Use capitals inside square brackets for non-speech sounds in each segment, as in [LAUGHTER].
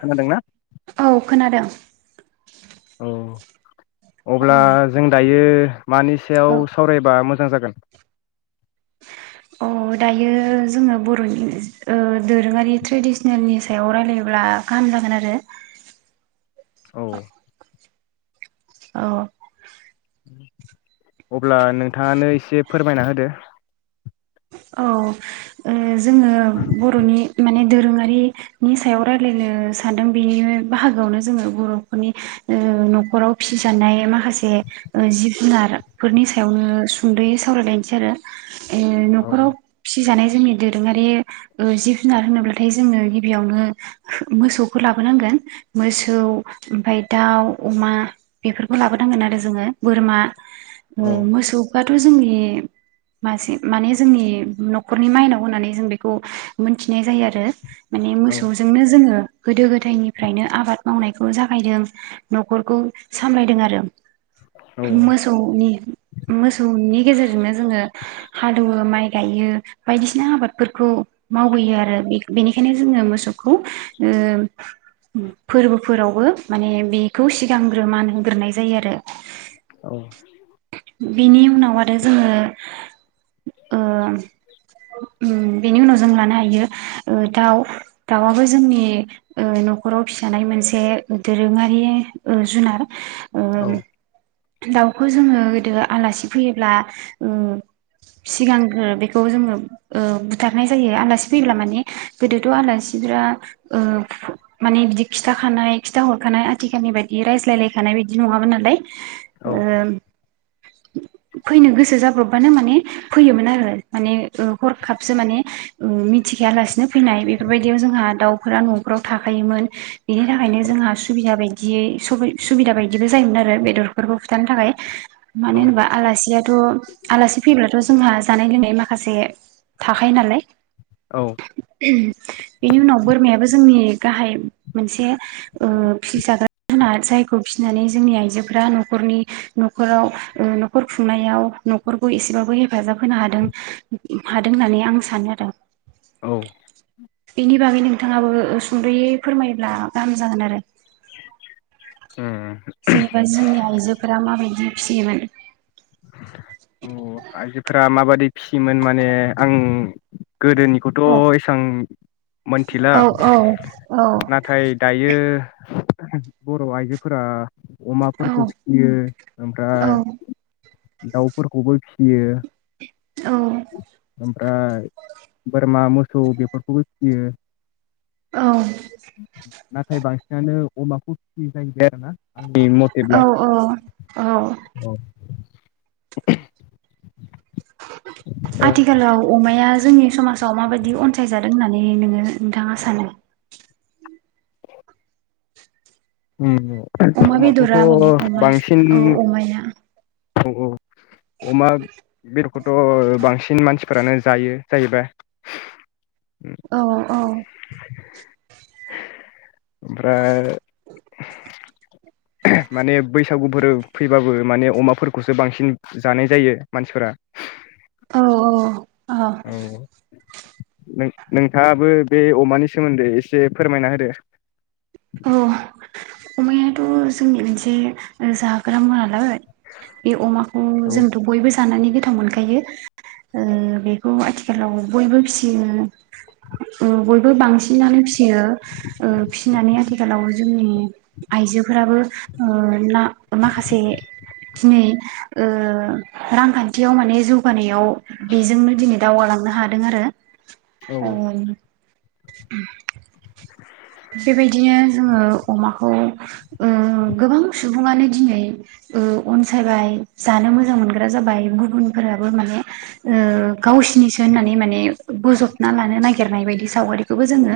खोनादोंना औ खोनादों। औ अब्ला औ जों दायो मानि सायाव सावरायबा मोजां जागोन? गोन अ दायो जोङो बर'नि ओ दोरोङारि ट्रेडिसनेलनि सायाव रायलायोब्ला गाहाम जागोन आरो औ औ अब्ला नोंथाङानो एसे फोरमायना होदो। औ ओ जोङो बर'नि माने दोरोङारिनि सायाव रायलायनो सानदों बेनि बाहागोआवनो जोङो बर'फोरनि ओ न'खराव फिसिजानाय माखासे जिब जुनारफोरनि सायावनो सुंद'यै सावरायलायनोसै आरो। औ न'खराव फिसि जानाय जोंनि दोरोङारि ओ जिब जुनार होनोब्लाथाय जोङो गिबियावनो मोसौफोर लाबोनांगोन मोसौ ओमफाय दाउ, अमा बेफोरखौ लाबोनांगोन आरो जोङो बोरमा ओ औ मोसौ काट त जोंनि मासे माने जोंनि न'खरनि माइनाव होननानै जों बेखौ मोनथिनाय जायो आरो माने औ मोसौजोंनो जोङो गोदो गोदायनिफ्रायनो आबाद मावनायखौ जागायदों न'खरखौ सामलायदों आरो मोसौनि मोसौनि गेजेरजोंनो जोङो हाल एवो माइ गायो बायदिसिना आबादफोरखौ मावबोयो आरो बेनिखायनो जोङो मोसौखौ ओ फोरबोफोरावबो माने बेखौ सिगांग्रोमान होग्रोनाय जायो आरो औ बिनि उनाव आरो जोङो ओ उम बेनि उनाव जों लानो हायो ओ दाउ दाउआबो जोंनि ओ न'खराव फिसानाय मोनसे दोरोङारि ओ जुनार अ दाव खौ जोङो गोदो आलासि फैयोब्ला उम सिगांग्रो बेखौ जोङो ओ बुथारनाय जायो आलासि फैयोब्ला माने गोदोथ' आलासिफ्रा ओ माने बिदि खिथाखानाय खिथाहरखानाय आथिखालनि बायदि रायज्लायलायखानाय बायदि नङामोन नालाय औ ओम फैनो गोसो जाब्रबबानो माने फैयोमोन आरो माने ओ हरखाबसो माने उम मिथिखायालासिनो फैनाय बेफोरबायदियाव जोंहा दाउफोरा न'फोराव थाखायोमोन बिनि थाखायनो जोंहा सुबिदा बाय दियै सुबि सुबिदा बायदिबो जायोमोन आरो बेदरफोरखौ खुथानो थाखाय मानो होनबा आलासियाथ' आलासि फैब्लाथ' जोंहा जानाय लोंनाय माखासे थाखायो नालाय औ बेनि उनाव बोरमायाबो जोंनि गाहाय मोनसे ओ फिजाग्रा जुनार जायखौ फिसिनानै जोंनि आइजोफोरा न'खरनि न'खराव ओ न'खर खुंनायाव न'खरखौ एसेबाबो हेफाजाब होनो हादों हादों होननानै आं सानो आरो औ बेनि बागै नोंथाङाबो सुंद'यै फोरमायोब्ला गाहाम जागोन आरो उम जेनेबा जोंनि आइजोफोरा माबायदि फिसियोमोन फिसिमोन माने आं औ गोदोनिखौथ' एसां मोनथिला औ औ औ नाथाय दायो बर' आइजोफोरा अमाफोरखौ फिसियो औ ओमफ्राय दाउफोरखौबो फिसियो औ ओमफ्राय बोरमा मोसौ बेफोरखौबो फियो औ नाथाय बांसिनानो अमा खुरथि जायजै आरो ना आंनि मथेब्ला औ औ औ औ आथिखालाव अमाया जोंनि समाजाव माबायदि अनसायजादों होननानै नोङो नोंथाङा सानो उम अमा अमाखौथ' बेदरा माने अमाया बांसिन औ अमाया औ औ अमा बेदरखौथ' बांसिन मानसिफोरानो जायो जाहैबाय औ औ ओमफ्राय माने बैसागुफोर फैबाबो माने अमाफोरखौसो बांसिन जानाय जायो मानसिफोरा औ औ अह औ नों नोंथाङाबो बे अमानि सोमोन्दै एसे फोरमायना होदो। औ अमायाथ' जोंनि मोनसे जाग्रा मुवा। नालाय बे अमाखौ औ जोंथ' बयबो जानानै गोजो गोथाव मोनखायो ओ बेखौ आथिखालाव बयबो फिसियो बयबो ओ बांसिनानो फिसियो ओ फिसिनानै आथिखालाव जोंनि आइजोफोराबो ओ ना माखासे दिनै ओ रांखान्थियाव माने जौगानायाव बेजोंनो दिनै दावगालांनो हादों आरो औ ओ। [INAUDIBLE] बेबायदिनो जोङो अमाखौ गोबां ओ सुबुङानो दिनै अनसायबाय जानो मोजां मोनग्रा जाबाय गुबुनफोराबो माने गावसिनिसो होननानै माने बोजबना लानो नागिरनाय बायदि सावगारिखौबो जोङो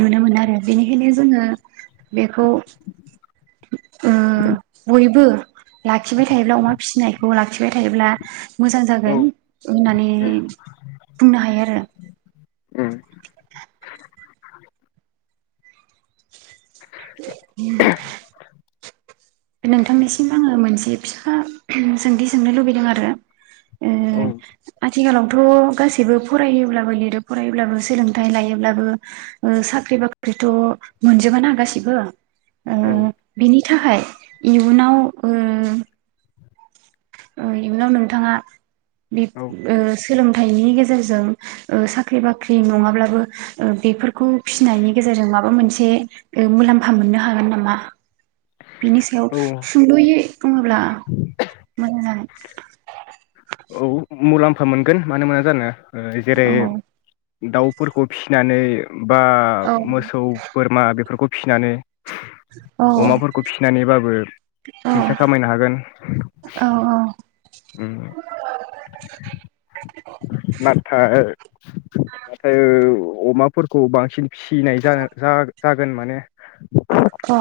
नुनो मोनो आरो। बेनिखायनो जोङो बेखौ ओ बयबो लाखिबाय थायोब्ला अमा फिसिनायखौ लाखिबाय थायोब्ला मोजां औ जागोन होननानै बुंनो हायो आरो। उम उम नोंथांनिसिम आङो मोनसे फिसा सोंथि सोंनो लुबैदों आरो। ओ औ आथिखालावथ' गासैबो फरायोब्लाबो लिरो फरायोब्लाबो सोलोंथाइ लायोब्लाबो ओ साख्रि बाख्रिथ' मोनजबाना गासैबो। ओ औ बिनि थाखाय इयुनाव ओ ओ इयुनाव नोंथाङा बि औ ओ सोलोंथाइनि गेजेरजों ओ साख्रि बाख्रि नङाब्लाबो बेफोरखौ फिसिनायनि गेजेरजों माबा मोनसे ओ मुलाम्फा मोननो हागोन नामा? बिनि सायाव औ सुंद'यै बुङोब्ला मोजां। औ मुलाम्फा मोनगोन मानो मोना जानो जेरै औ दाउफोरखौ फिसिनानै बा औ मोसौ बोरमा बेफोरखौ फिसिनानै औ अमाफोरखौ फिनानैबाबो फैसा खामायनो हागोन औ ओम नाथाय माथो ओ- अमाफोरखौ बांसिन फिसिनाय जानो जा जागोन माने औ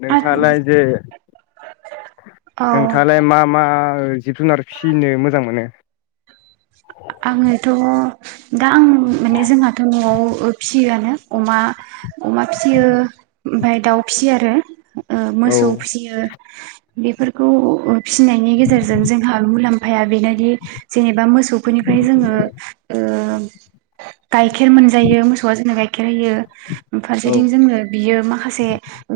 नोंथाङालाय जे औ नोंथाङालाय मा मा ओ जिब जुनार फिसिनो मोजां मोनो आङोथ' दा आं माने जोंहाथ' न'आव फिसियोआनो अमा अमा फिसियो ओमफ्राय दाउ फिसियो आरो ओ औ मोसौ फिसियो बेफोरखौ फिसिनायनि गेजेरजों जोंहा मुलाम्फाया बेनोदि एबा मोसौफोरनिफ्राय जोङो ओ गाइखेर मोनजायो मोसौआ जोंनो गाइखेर होयो। औ फारसेथिं जोंनो बियो माखासे ओ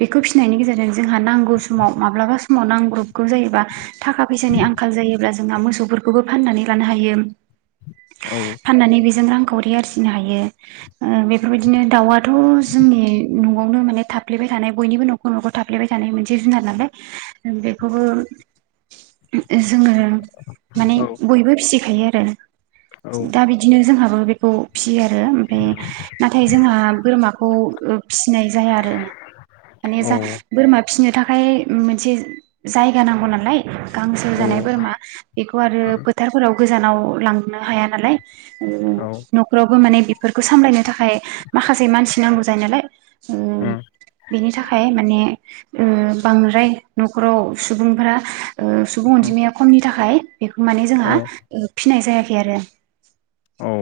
बेखौ फिसिनायनि गेजेरजों जोंहा नांगौ समाव माब्लाबा समाव नांग्रबगौ जायोबा थाखा फैसानि आंखाल जायोब्ला जोंहा मोसौफोर खौबो फाननानै लानो हायो औ फाननानै बेजों रां खावरि आरजिनो हायो ओ बेफोरबायदिनो दाउ दाथ जोंनि न नयावनो माने थाफ्लेबाय थानाय बयनिबो नखर नखर थाफ्लेबाय थानाय मोनसे जुनार नालाय। जों बेखौबो ए जोंङो माने औ बयबो फिसिखायो औ [UNINTELLIGIBLE] दा बिदिनो जोंहाबो बेखौ फि फिसियो आरो ओमफ्राय नाथाय जोंहा बोरमाखौ फिसिनाय जाया आरो माने जा औ बोरमा फिसिनो थाखाय मोनसे जायगा नांगौ नालाय गांसो जानाय बोरमा खौ आरो फोथारफोराव गोजानाव लांनो हाया नालाय ओ न'खरावबो माने बेफोरखौ सामलायनो थाखाय माखासे मानसि नांगौ जायो नालाय ओ बिनि थाखाय माने ओ बांद्राय न'खराव सुबुंफ्रा ओह सुबुं अनजिमाया खमनि थाखाय बेखौ माने औ जोंहा औ ओ फिनाय जायाख बेरो औ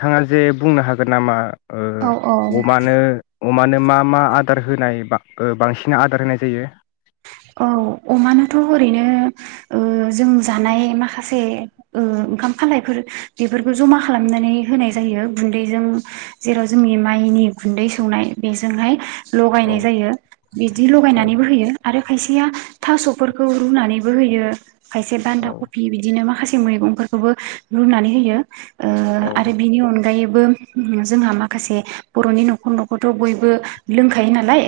थाङा जे बुंनो हागोन नामा औ ओह औ अमानो अमानो मा मा आदार होनाय बा ओ बांसिन आदार होनाय जायो? औ अमानोथ' ओरैनो ओ जों जानाय माखासे ओ ओंखाम खालायफोर बेफोरखौ जमा खालामनानै होनाय जायो गुन्दैजों जेराव जोंनि माइनि गुन्दै सौनाय बेजोंहाय औ लगायनाय जायो बिदि औ लगायनानैबो होयो आरो खायसेया थास'फोरखौ रुनानैबो होयो खायसे बान्दा औ कफि बिदिनो माखासे [UNINTELLIGIBLE] मैगंफोरखौबो रुनानै होयो। ओ औ आरो बिनि अन गायैबो जोंहा माखासे बर'नि न'खर न'खरथ' बयबो लोंखायो नालाय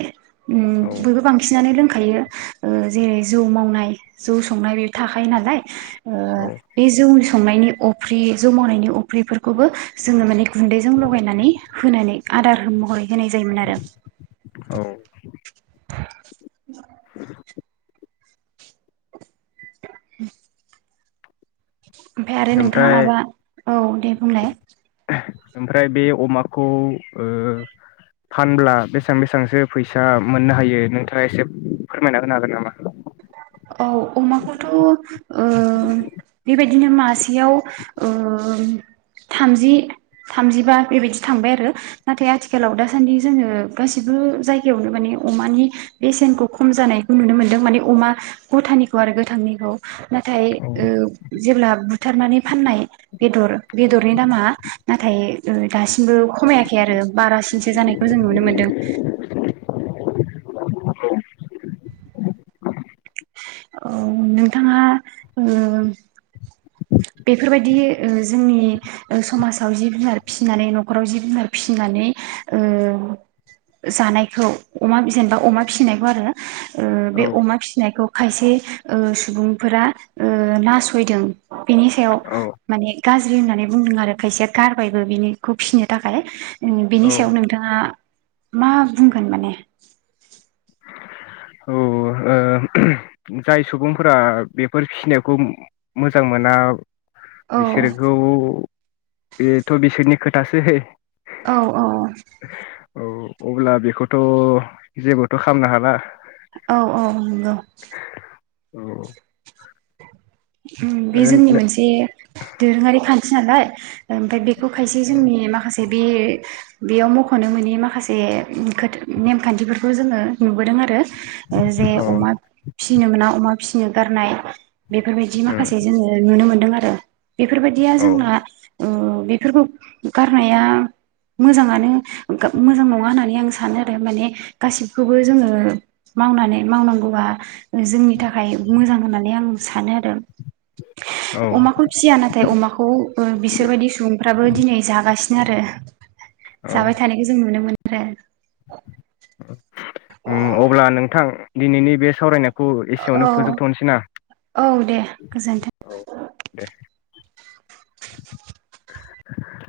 उम औ बयबो बांसिनानो लों खायो ओह जेरै जौ मावनाय जौ संनाय बे थाखायो नालाय ओ औ बे जौ स संनायनि अफ्रि जौ मावनायनि अफ्रिफोरखौबो जोङो माने गुन्दैजों लगायनानै होनानै आदार महरै होनाय जायोमोन आरो। [INAUDIBLE] औ उम ओमफाय आरो नोंथाङा ओमफ्राय माबा औ दे बुंलाय। ओमफ्राय बे अमाखौ ओ फानब्ला बेसां बेसांसो फैसा मोननो हायो नोंथाङा एसे फोरमायना होनो हागोन नामा? औ अमाखौथ' दिनो मासेयाव ओ थामजि थामजिबा बेबायदि थांबाय आरो नाथाय आथिखालाव दासान्दि जोङो गासिबो जायगायावनो माने अमानि बेसेनखौ खम जानायखौ नुनो मोनदों माने अमा गथानिखौ आरो गोथांनिखौ नाथाय औ ओह जेब्ला बु थारमाने फाननाय बेदर बेदरनि दामा नाथाय ओह दासिमबो खमायाखै आरो बारासिनसो जानायखौ जों नुनो मोनदों। औ नोंथाङा ओह बेफोरबायदियै ओ जोंनि ओ समासाव जिब जुनार फिनानै न'खराव जिब जुनार फिसिनानै ओ जानायखौ अमा जेनेबा अमा फिसिनायखौ आरो ओह बे औ अमा फिसिनायखौ खायसे ओ सुबुंफोरा ओ नासयदों। बिनि सायाव औ माने गाज्रि होननानै बुंदों आरो खायसेया गारबायबो बिनिखौ फिसिनो थाखाय बिनि औ सायाव नोंथाङा मा बुंगोन माने औ ओ जाय सुबुंफोरा बेफोर फिसिनायखौ मोजां मोना औ बिसोरखौ बेथ बिसोरनि खोथासै औ औ औ अब्ला बेखौथ जेबोथ खालामनो हाला औ औ नंगौ औ [INAUDIBLE] ओ बे जोंनि नो- मोनसे दोरोङारि खान्थि नालाय ओमफ्राय बेखौ खायसे औ जोंनि माखासे बे बेयाव मखनो मोनि माखासे खोथा नेमखान्थिफोरखौ जोङो नुबोदों आरो जे अमा फिसिनो मोना अमा फिसिनो गारनाय बेफोरबायदि उम माखासे जोङो नुनो मोनो मोनदों आरो बेफोरबायदिया औ जोंना ओ बेफोरखौ गारनाया मोजाङानो मोजां नङा होननानै आं सानो आरो माने गासिखौबो जोङो मावनानै मावनांगौआ जोंनि थाखाय मोजां होननानै आं सानो आरो अमाखौ फिसिया नाथाय अमाखौ ओ बिसोरबायदि सुबुंफ्राबो दिनै जागासिनो आरो औ जाबाय थानायखौ जों नुनो मोनो दे उम अब्ला नोंथां दिनैनि बे सावरायनायखौ एसेयावनो औ फोजोबथनोसै ना औ दे गोजोन्थों औ दे [INAUDIBLE]